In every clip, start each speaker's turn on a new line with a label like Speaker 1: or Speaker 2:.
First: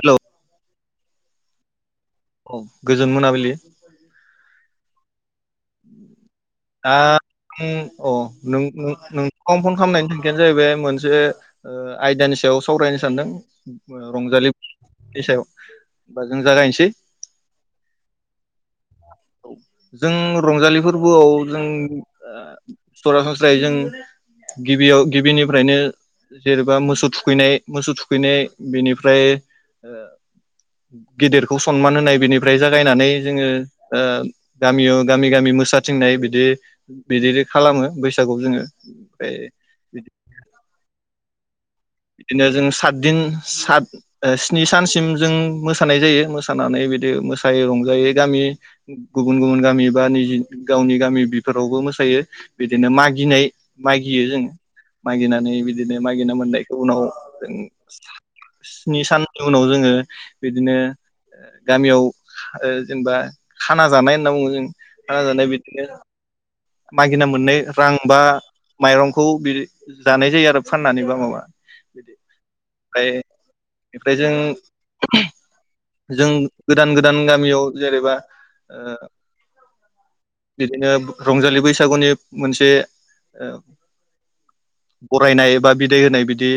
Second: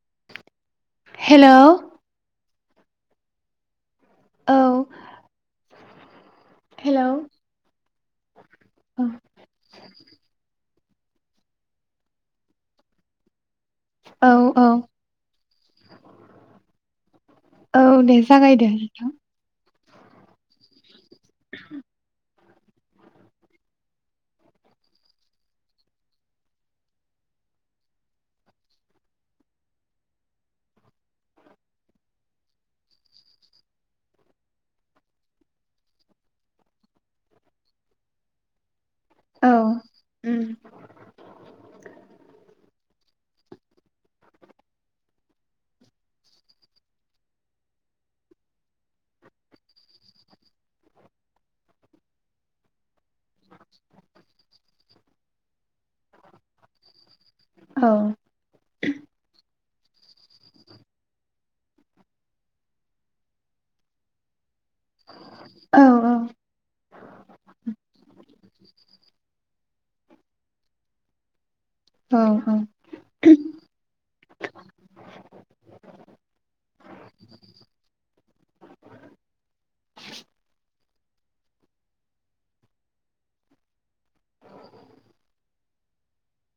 Speaker 1: Hello
Speaker 2: hello
Speaker 1: औ गोजोन मोनाबिलि
Speaker 2: औ
Speaker 1: दा
Speaker 2: हेलौ
Speaker 1: अ
Speaker 2: औ
Speaker 1: नोंथांनाव फन खालामनायनि थांखियानो जाहैबाय मोनसे मोनसे आयदानि सायाव सावरायनो सानदों
Speaker 2: औ औ
Speaker 1: रंजालिनि सायाव बा जों जागायनोसै
Speaker 2: औ दे जागायदे [unintelligible]
Speaker 1: जों रंजालिफोर फोरबोआव जों ओ सरासनस्रायै जों गिबियाव गिबिनिफ्रायनो जेनेबा मोसौ थुखैनाय मोसौ थुखैनाय बेनिफ्राय ओ गेदेरखौ सनमान होनाय बेनिफ्राय जागायनानै जोङो ओ गामियाव गामि गामि मोसाथिंनाय बिदि बिदि खालामो बैसागु जोङो फाय बिदि
Speaker 2: उम
Speaker 1: बिदिनो जों सातदिन सात स्नि सानसिम जों मोसानाय जायो मोसानानै बिदि मोसायोै रंजायै गामि गुबुन गुबुन गामि बा निजि गावनि गामि बिफोरावबो मोसायो बिदिनो मागिनाय मागियो जोङो मागिनानै बिदिनो मागिनो मोननाय खो उनाव [unintelligible]
Speaker 2: औ
Speaker 1: स्नि साननि उनाव जोङो बिदिनो गामियाव ओ जेनेबा खाना जानाय होनना बुङो जों खाना जानाय बिदिनो मागिना मोननाय रां बा माइरंखौ बिदि जानाय जायो आरो फाननानै बा माबा [inaudible]
Speaker 2: औ औ
Speaker 1: ओमफ्राय ओमफ्राय जों जों गोदान गोदान गामियाव जेनेबा ओ बिदिनो रंजालि बैसागुनि मोनसे ओ बरायनाय बा बिदाय होनाय बिदि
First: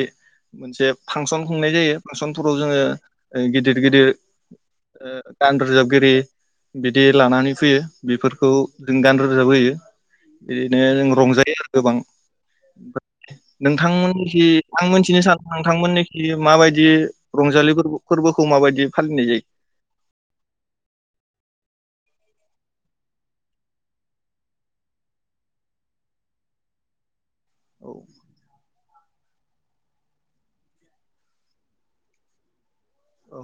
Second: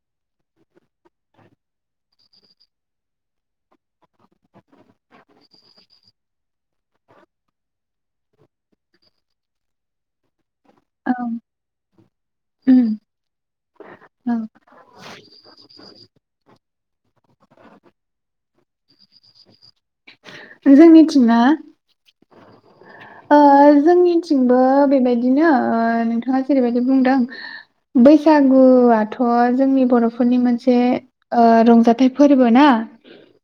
Speaker 1: मोनसे फांसन खुंनाय जायो फांसनफोराव जोङो गिदिर गिदिर ओ गान रोजाबगिरि बिदि लानानै फैयो बेफोरखौ जों गान रोजाब होयो। बिदिनो जों
Speaker 2: औ
Speaker 1: रंजायो आरो
Speaker 2: उम
Speaker 1: गोबांओम
Speaker 2: औ
Speaker 1: नोंथांमोननिखि आं मिथिनो सानो नोंथांमोननिखि माबायदि रंजालि फोरबोखौ माबायदि फालिनाय जायो
Speaker 2: जोंनिथिंना ओ जोंनिथिंबो बेबायदिनो ओ नोंथाङा जेरैबायदि बुंदों
Speaker 1: औ
Speaker 2: बैसागु आथ थ' जोंनि बर'फोरनि मोनसे ओ रंजाथाइ फोरबो ना
Speaker 1: औ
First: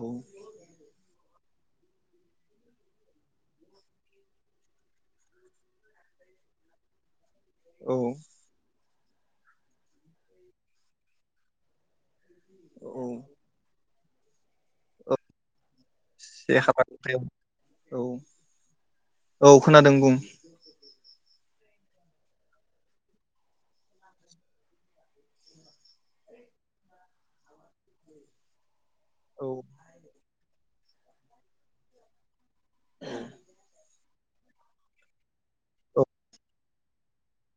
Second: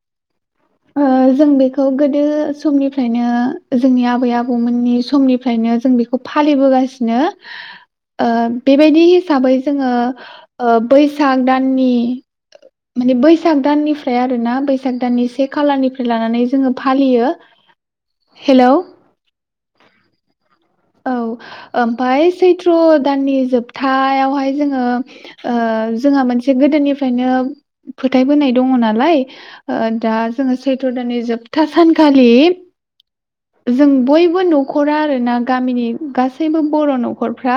Speaker 2: ओ जों बेखौ गोदो समनिफ्रायनो जोंनि आबै आबौमोननि समनिफ्रायनो जों बेखौ फालिबोगासिनो
Speaker 1: औ
Speaker 2: ओ बे बेबायदि हिसाबै जोङो ओ बैसाग दाननि
Speaker 1: औ
Speaker 2: माने बैसाग दाननिफ फ्राय आरोना बैसाग
Speaker 1: औ
Speaker 2: दाननि से खालारनिफ्राय लानानै
Speaker 1: से
Speaker 2: जोङो
Speaker 1: खालारनिफ्राय
Speaker 2: फालियो
Speaker 1: औ
Speaker 2: हेलौ
Speaker 1: औ खोनादों [inaudible]
Speaker 2: औ ओमफाय सैथ्र' दाननि जोबथायावहाय जोङो ओ जोंहा मोनसे गोदोनिफ्रायनो फोथायबोनाय दङ ना लाय
Speaker 1: औ
Speaker 2: ओ दा जोङो सैथ्र' दाननि जोबथा सानखालि जों बयबो न'खरा आरोना गामिनि
Speaker 1: औ
Speaker 2: गासैबो बर' न'खरफ्रा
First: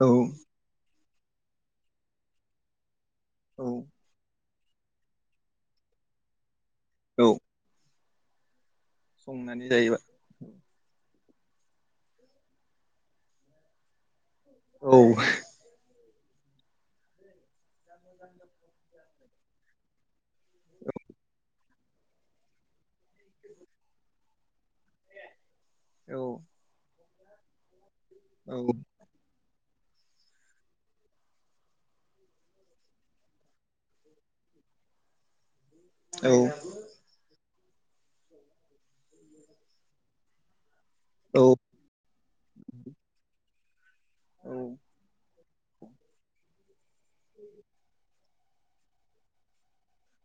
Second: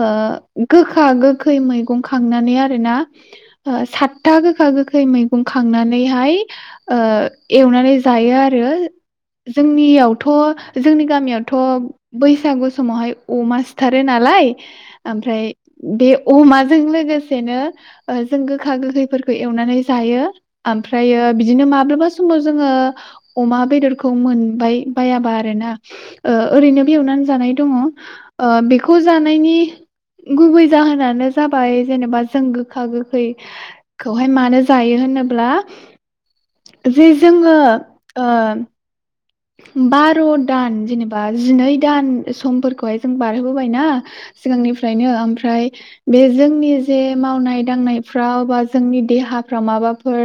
Speaker 2: ओ
Speaker 1: औ
Speaker 2: गोख खा गोखै मैगं खांनानै आरोना
Speaker 1: औ
Speaker 2: आ सातता गोखा गोखै मैगं खांनानैहाय ओ
Speaker 1: औ
Speaker 2: एवनानै जायो आरो
Speaker 1: संनानै जायोबा
Speaker 2: जोंनियावथ' जोंनि गामियावथ' बैसागु समावहाय अमा सिथारो नालाय
Speaker 1: औ
Speaker 2: ओमफ्राय बे अमाजों लोगोसेनो ओ जों गोखा गोखैफोर एवनानै जायो ओमफ्रायो बिदिनो मा माब्लाबा समाव जोङो अमा बेदरखौ मोनबाय बायाबा आरो ना
Speaker 1: औ
Speaker 2: ओरैनो एवनानै जानाय दङ ओ
Speaker 1: औ
Speaker 2: बेखौ जानायनि गुबै जाहोनानो जाबाय जेनेबा जों गोखा गोखैखौहाय मानो जायो होनोब्ला
Speaker 1: औ
Speaker 2: जे जोङो आ बार' दान जेनेबा
Speaker 1: औ
Speaker 2: जिनै दान समफोरखौहाय जों बारह होबायना सिगांनिफ्रायनो ओमफ्रा फ्राय बे जोंनि जे मावनाय दांनाय फ्राव बा जोंनि देहाफ्राव माबाफोर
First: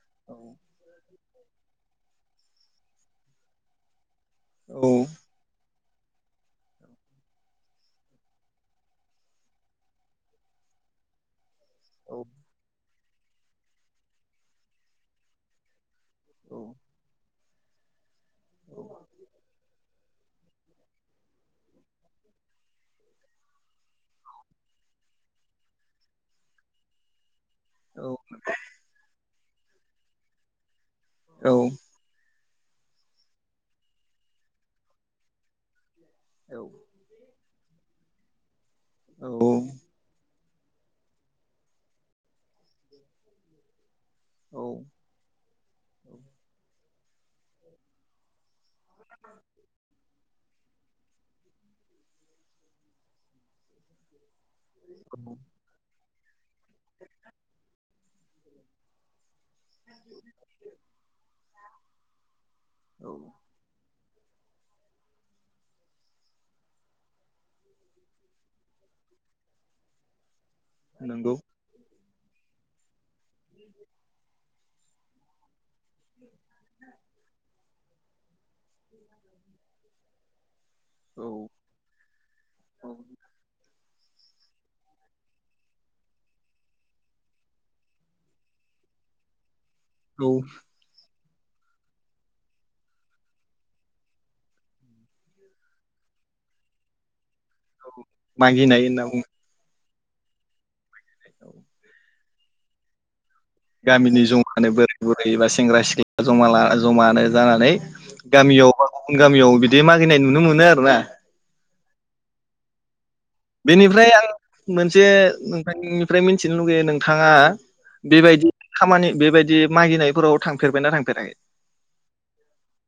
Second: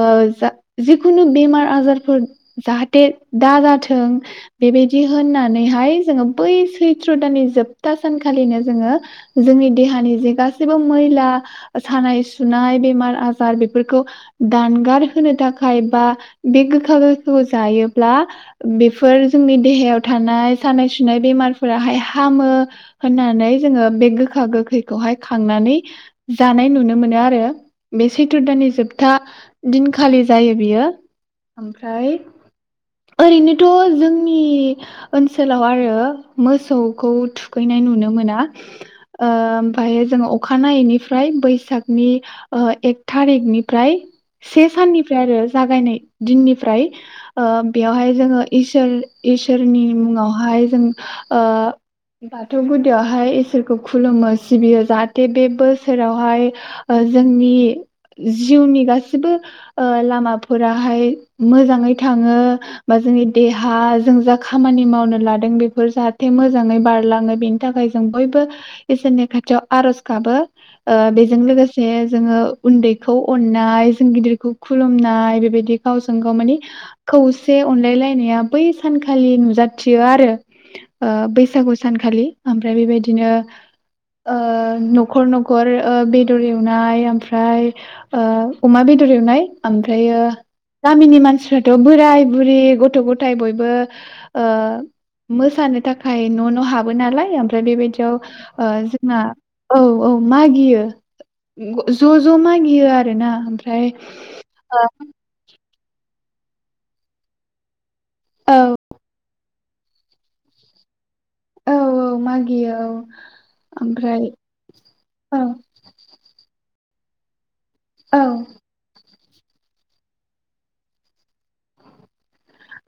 Speaker 2: ओ जा जिखुनु बेमार आजारफोर जाहाथे दा जाथों बेबायदि
Speaker 1: औ
Speaker 2: होननानैहाय जोङो बै सैथ्र' दाननि जोबथा सानखालिनो जोङो जोंनि देहानि जे गासैबो मैला सानाय सुनाय बेमार आजार बेफोरखौ दानगार होनो थाखाय बा बे गोखा गोखै खौ जायो ब्ला बेफोर जोंनि देहायाव थानाय सानाय सुनाय बेमारफोराहाय हामो होननानै जोङो बे गोखा गोखैखौहाय खांनानै जानाय नुनो मोनो आरो। बे सैथ्र' दाननि जोबथा दिनखालि जायो बियो।
Speaker 1: औ औ
Speaker 2: ओमफ्राय ओरैनोथ' जोंनि ओनसोलाव आरो मोसौखौ थु खैनाय नुनो मोना। ओ ओमफायो जोङो अक खानायैनिफ्राय बैसागनि ओ एक थारिकनिफ्राय से साननिफ्राय आरो जागायनाय दिननिफ्राय ओ बेयावहाय जोङो इस सोर इसोरनि मुङाव हाय जों ओ बाथौ गुदियावहाय जों इसोरखौ खुुलुमो सिबियो जाहाथे बे बोसोराव फाय ओ जोंनि जिउनि गासिबो ओ लामाफोराहाय मोजाङै थाङो बा जोंनि देहाज जों जा खामानि मावनो लादों बेफोर जाहाथे मोजाङै बारलाङो बेनि थाखाय जों बयबो इसोरनि खाथियाव आर'ज गाबो। ओ
Speaker 1: नंगौ
Speaker 2: बेजों लोगोसे जोङो उन्दै खौ अनाय जों गिदिरखौ खुलुम नाय बेबायदि गावजों गाव माने खौसे अनलायलायनाया बै सानखालि नुजाथियो आरो ओ
Speaker 1: औ
Speaker 2: बैसागु सानखालि ओमफ्राय
Speaker 1: औ
Speaker 2: बेबायदिनो ओ न नखर नखर बेदर एवनाय ओमफ्राय ओ अमा बेदर एवनाय ओमफ्रायो गामिनि मानसि बोराय बुरि गथ' गथाय बयबो मोसानो थाखाय न' न' हाबो नालाय ओमफ्राय बेबायदियाव ओ
Speaker 1: मागिनाय होनना
Speaker 2: जोंना
Speaker 1: बुङो
Speaker 2: औ औ मागियो [unintelligible] ज' मागियो आरोना। ओमफ्राय
Speaker 1: गामिनि ज' बोराय
Speaker 2: ओ
Speaker 1: बुरै बा सेंग्रा सि जमा लाना जमानो जानानै
Speaker 2: औ
Speaker 1: गामियावबा गुबुन गामियाव बिदि दे मागिनाय नुनो मोनो आरोना।
Speaker 2: औ औ मागियो औ।
Speaker 1: बेनिफ्राय आं
Speaker 2: ओमफ्राय
Speaker 1: मोनसे
Speaker 2: औ
Speaker 1: नोंथांनिफ्राय मिथिनो लुगैयो नों थांङा
Speaker 2: औ
Speaker 1: बेबायदि खामानि बेबायदि मागिनायफोराव थांफेरबायना थांफेराखै?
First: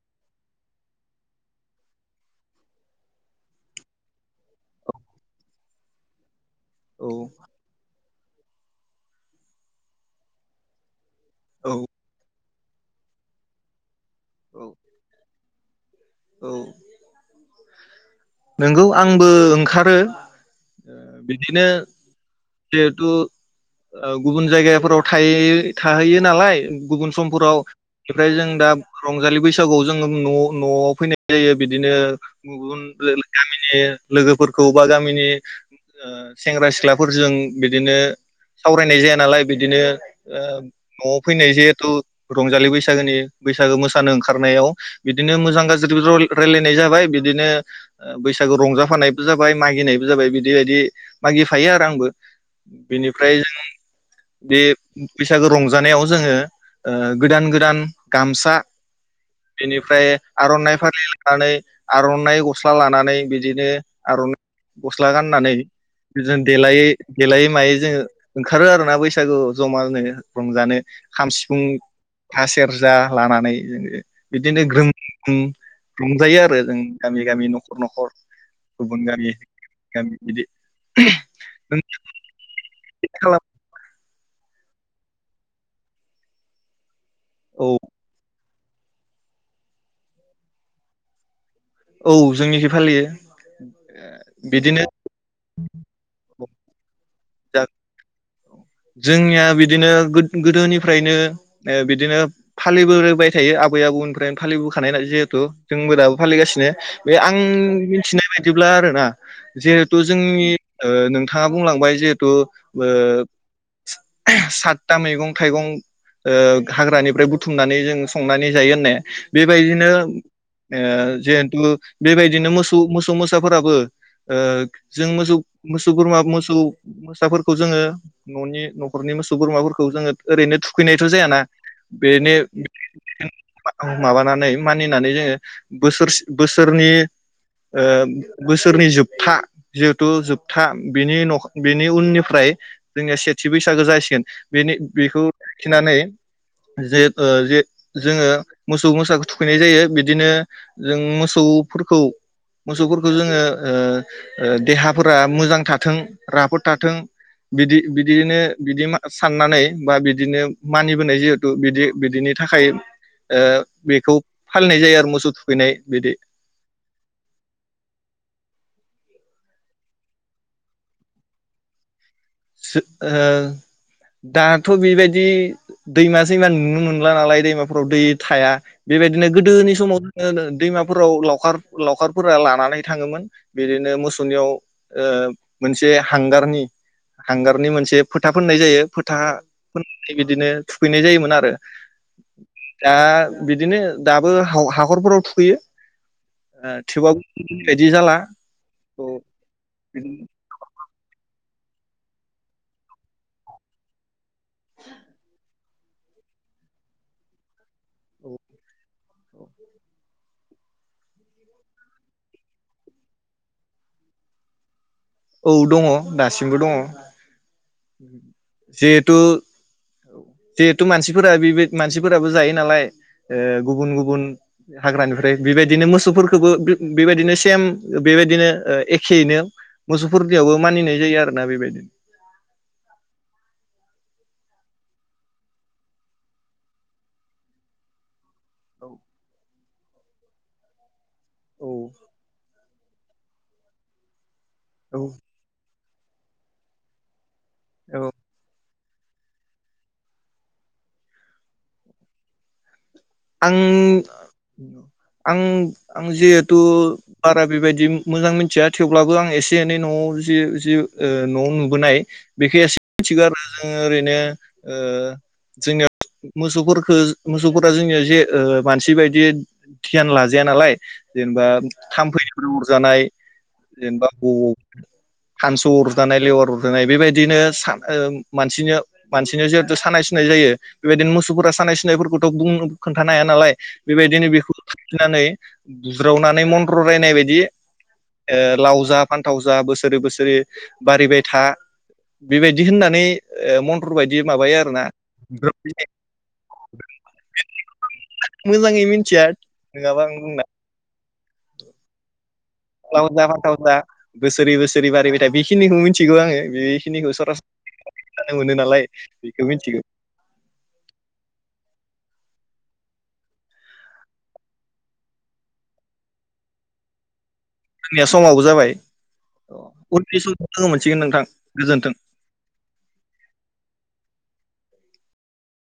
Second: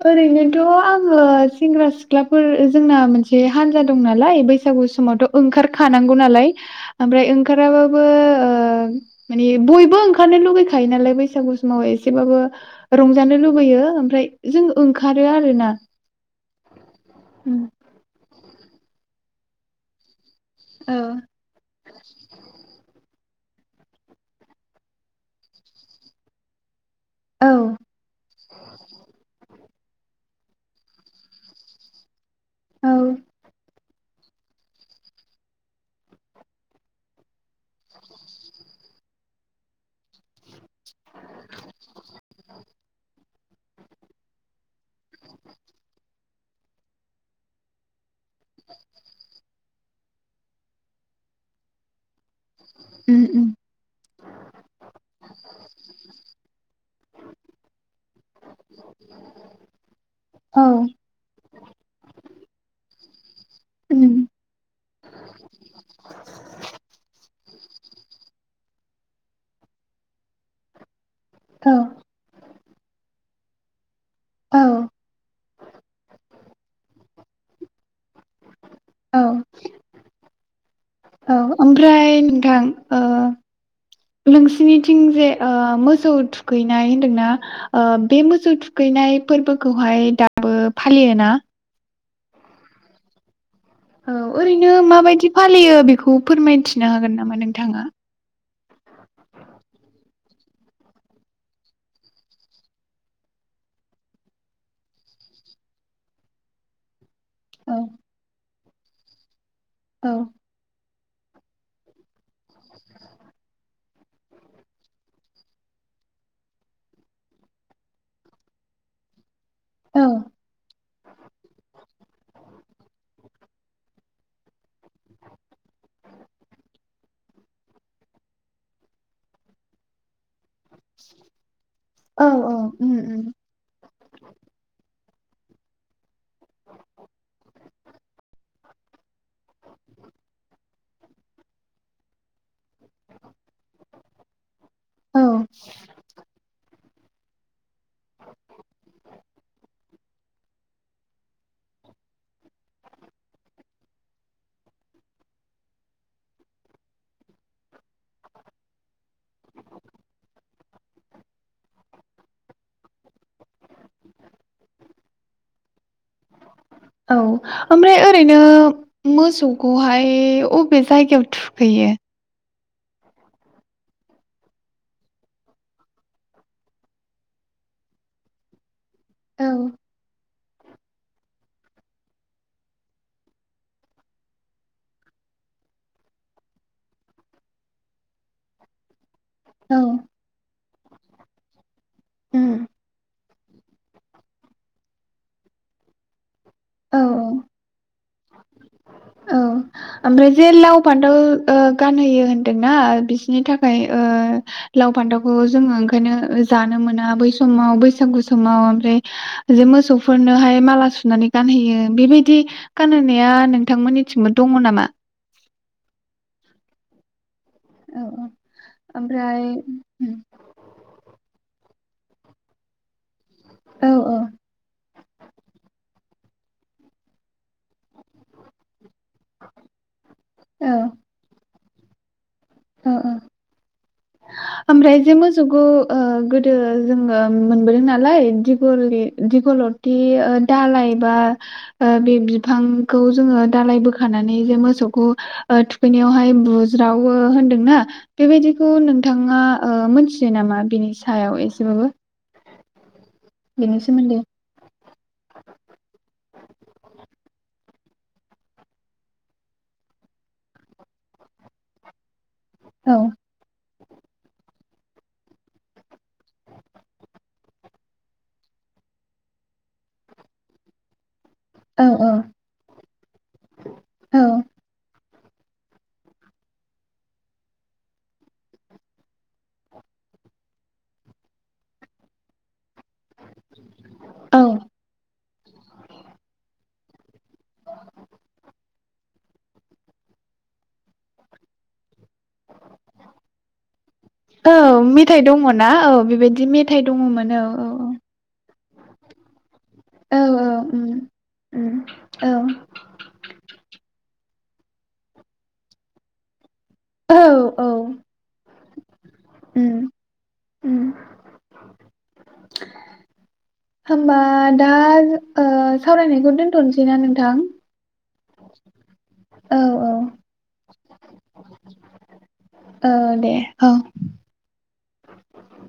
Speaker 2: ओरैनोथ' आङो सेंग्रा सिख्लाफोर जोंना मोनसे हानजा दं नालाय बैसागु समावथ' ओंखारखानांगौ नालाय।
Speaker 1: औ
Speaker 2: ओमफ्राय ओंखाराबा बो माने बयबो ओंखारनो लुबैखायो नालाय बैसागु
Speaker 1: औ
Speaker 2: समाव एसेबाबो रंजानो लुबैयो ओमफ्राय जों
Speaker 1: औ
Speaker 2: ओंखारो आरोना। [inaudible]
Speaker 1: औ।
Speaker 2: उम
Speaker 1: नंगौ आंबो ओंखारो।
Speaker 2: औ
Speaker 1: बिदिनो जिहेथु ओ गुबुन जायगाफोराव थाय थाहैयो नालाय। गुबुन समफोराव ओमफ्राय जों दा रंजालि बैसाग बैसागुआव जोङो न' न'आव फैनाय जायो बिदिनो। गुबुन
Speaker 2: औ
Speaker 1: गामिनि लोगोफोरखौ बा गामिनि सेंग्रा सिख्लाफोरजों बिदिनो सावरायनाय जाया नालाय बिदिनो न'आव फैनाय जिहेथु रंजालि बैसागोनि बैसागो मोसानो ओंखारनायाव बिदिनो मोजां गाज्रि रायलायनाय जाबाय बिदिनो ओ बैसागो रंजाफानायबो जाबाय। मागिनायबो जाबाय बिदि बायदि मागि फायो आरो आंबो।
Speaker 2: उम
Speaker 1: बेनिफ्राय
Speaker 2: उम
Speaker 1: जों बे बैसागो रंजानायाव जोङो ओ गोदान गोदान गामसा बेनिफ्राय
Speaker 2: औ
Speaker 1: आर'नाइ फारि लानानै आर'नाइ ग लानानै। बिदिनो
Speaker 2: उम
Speaker 1: आर'नाइ गस्ला गाननानै बिनो देलायै देलायै मायै जोङो ओंखारो आरो। बैसागु जमानो रंजानो। खाम, सिफुं,
Speaker 2: औ
Speaker 1: जथा सेरजा लानानै। [inaudible] बिदिनो
Speaker 2: औ
Speaker 1: ग्रोम गोम रंजायो आरो जों। गामि गामि न'खर न'खर। गुबुन
Speaker 2: औ
Speaker 1: गामि गामि बिदि
Speaker 2: औ ओमफ्राय नोंथां
Speaker 1: खालाम
Speaker 2: सिनिथिं जे मोसौ थुखैनाय होनदोंना
Speaker 1: औ
Speaker 2: ओ बे मोसौ थु थुखैनाय फोरबोखौहाय दाबो फालियो ना
Speaker 1: औ जोंनिखि फालियो
Speaker 2: औ ओरैनो
Speaker 1: बिदिनो
Speaker 2: माबायदि फालियो बेखौ फोरमायथिनो हागोन नामा
Speaker 1: जा
Speaker 2: नोंथाङा
Speaker 1: जोंनिया बिदिनो गोदोनिफ्रायनो बिदिनो फालिबोबाय थायो आबै आबौनिफ्रायनो फालिबोखानाय जिहेथु जोंबो दाबो फालिगासिनो बे आं
Speaker 2: औ
Speaker 1: मिथिनाय बायदि बिदिब्ला आरो ना जिहेथु
Speaker 2: औ
Speaker 1: जोंनि ओ नोंथाङा बुंलांबाय जे थु ओ सातथा मैगं थाइगं ओ हाग्रानिफ्राय बुथुमनानै जों संनानै जायो होनाय बेबायदिनो
Speaker 2: औ
Speaker 1: ओ जिहेथु बेबायदिनो मोसौ मोसौ मोस साफोराबो ओ जों मोसौ मोसौ बोरमा मोसौ मोसाफोरखौ जोङो न'नि न'खरनि मोसौ बोरमाफोरखौ जोङो ओरैनो थुखैनायथ' जायाना
Speaker 2: औ
Speaker 1: बेनि
Speaker 2: उम उम
Speaker 1: माबानानै मानि होननानै जोङो बोर बोसोरनि बोसोरनि जोबथा जिहेथु जोबथा बिनि न बेनि उननिफ्राय जोंनिया सेथि बैसागो जासिगोन बेनि
Speaker 2: औ
Speaker 1: बेखौ लाखिनानै जे ओ जे जोङो मोसौ मोसाखौ थुखैनाय जायो बिदिनो जों मोसौफोरखौ मोसौफोरखौ जोङो ओ ओ देहाफोरा मोजां थाथों राफोद थाथों बिदि बिदिनो बिदि साननानै बा बिदिनो मानिबोनाय जिहेथु बिदि बिदिनि थाखाय ओ बेखौ फालिनाय जायो आरो मोसौ थुखैनाय बिदि
Speaker 2: औ ओमफ्राय ओरैनो मोसौखौहाय अबे जायगायाव थुखैयो
Speaker 1: ओ दाथ' बेबायदि दैमा दैमा नुनो मोनला नालाय दैमाफोराव दै थाया बेबायदिनो
Speaker 2: औ
Speaker 1: गोदोनि समाव [unintelligible] दैमाफोराव लावखार लावखारफोरा लानानै थाङोमोन बिदिनो मोसौनियाव ओ मोनसे हांगारनि हांगारनि मोनसे फोथा फोननाय जायो। फो था
Speaker 2: औ
Speaker 1: फोननानै बिदिनो थुखैनाय जायोमोन आरो।
Speaker 2: उम
Speaker 1: दा बिदिनो दाबो हाव-हाखरफोराव थुखैयो ओ
Speaker 2: औ
Speaker 1: थेवबाव [inaudible] जाला
Speaker 2: औ ओमफ्राय जे लाव फान्थाव ओ गानहोयो होनदोंना बिसोरनि थाखाय ओ लाव फान्थावखौ जोङो ओंखायनो जानो मोना बै समाव बै सागु समाव ओमफ्राय जे मोसौफोर नोहाय माला सुनानै गानहोयो बेबायदि गानहोनाया नोंथांमोननिथिंबो दङ नामा?
Speaker 1: औ दङ दासिमबो दङ।
Speaker 2: औ औ
Speaker 1: जिहेथु
Speaker 2: ओमफ्राय
Speaker 1: जिहेथु मानसिफोरा बे बाय मानसिफोराबो जायो नालाय। ओ
Speaker 2: औ
Speaker 1: गुबुन गुबुन हाग्रानिफ्राय बेबायदिनो मोसौफोर खौबो बे-बेबायदिनो सेम बेबायदिनो ओ एखे यैनो मोसौफोरनियावबो मानिनाय जायो आरोना बेबायदि।
Speaker 2: अ अ। ओमफ्राय जे मोसौखौ ओ गोदो जोङो मोनबोदों नालाय दिगलिथि ओ दालाय बा
Speaker 1: औ
Speaker 2: बे बिफांखौ जोङो दालाय बोखाना नै जे
Speaker 1: औ
Speaker 2: मोसौखौ ओ थु खैनायावहाय बुज्रावो होन दोंना
Speaker 1: औ
Speaker 2: बेबायदि खौ नों थाङा ओ मोनथियो नामा बिनि सायाव एसेबाबो।
Speaker 1: आं
Speaker 2: बेनि सोमोन्दै
Speaker 1: आं आं जिहेथु बारा बेबायदि मोजां मिथिया थेवब्लाबो आं एसे एनै न'आव जि जि ओ न'आव नुबोनाय [unintelligible]
Speaker 2: औ
Speaker 1: ओरैनो औ जोंनियाव मोसौफोरा मौसौफोरखौ जोंनि जे मानसि बायदि ध्ययान लाजाया नालाय जेनेबा
Speaker 2: औ औ
Speaker 1: थाम्फैफोर अरजानाय जेनेबा
Speaker 2: औ
Speaker 1: ओ फानसु अरजानाय लेवार अरजानाय बेबायदिनो मानसि मानसिनो जिहेथु सानाय सुनाय जायो बेबायदिनो मोसौफोरा सानाय सुनायफोरखौथ' बुंनो खोनथानो हाया नालाय बेबायदिनो
Speaker 2: औ
Speaker 1: बेखौ बुज्रावनानै [inaudible] बिदि लाव जा फानथाव जा बोसोरै बोसोरै बारिबाय था। बेबायदि होननानै मन्थ्रर बायदि माबायो
Speaker 2: औ
Speaker 1: आरोना [inaudible]
Speaker 2: मेथाइ दङ ना औ बेबायदि मेथाइ दङमोन औ औ
Speaker 1: मोजांङै मोन्थिया। नङाबा आं
Speaker 2: औ
Speaker 1: बुंना
Speaker 2: औ उम उम औ
Speaker 1: लावज जा फाथाव जा बोसोरै बोसोरै बारायबायथा बेखिनिखौ मिथिगौ आङो। बे खिनिखौ
Speaker 2: औ
Speaker 1: सरा
Speaker 2: औ
Speaker 1: [unintelligible] मोनो नालाय बेखौ
Speaker 2: उम
Speaker 1: मिनथिगौ।
Speaker 2: उम होमबा दा जो ओ सावरायनायखौ दोनथ'सैना नोंथां?
Speaker 1: जोंनिया समावबो जाबाय उननि समाव [inaudible] गोजोन्थों।
Speaker 2: ओ दे औ। [inaudible]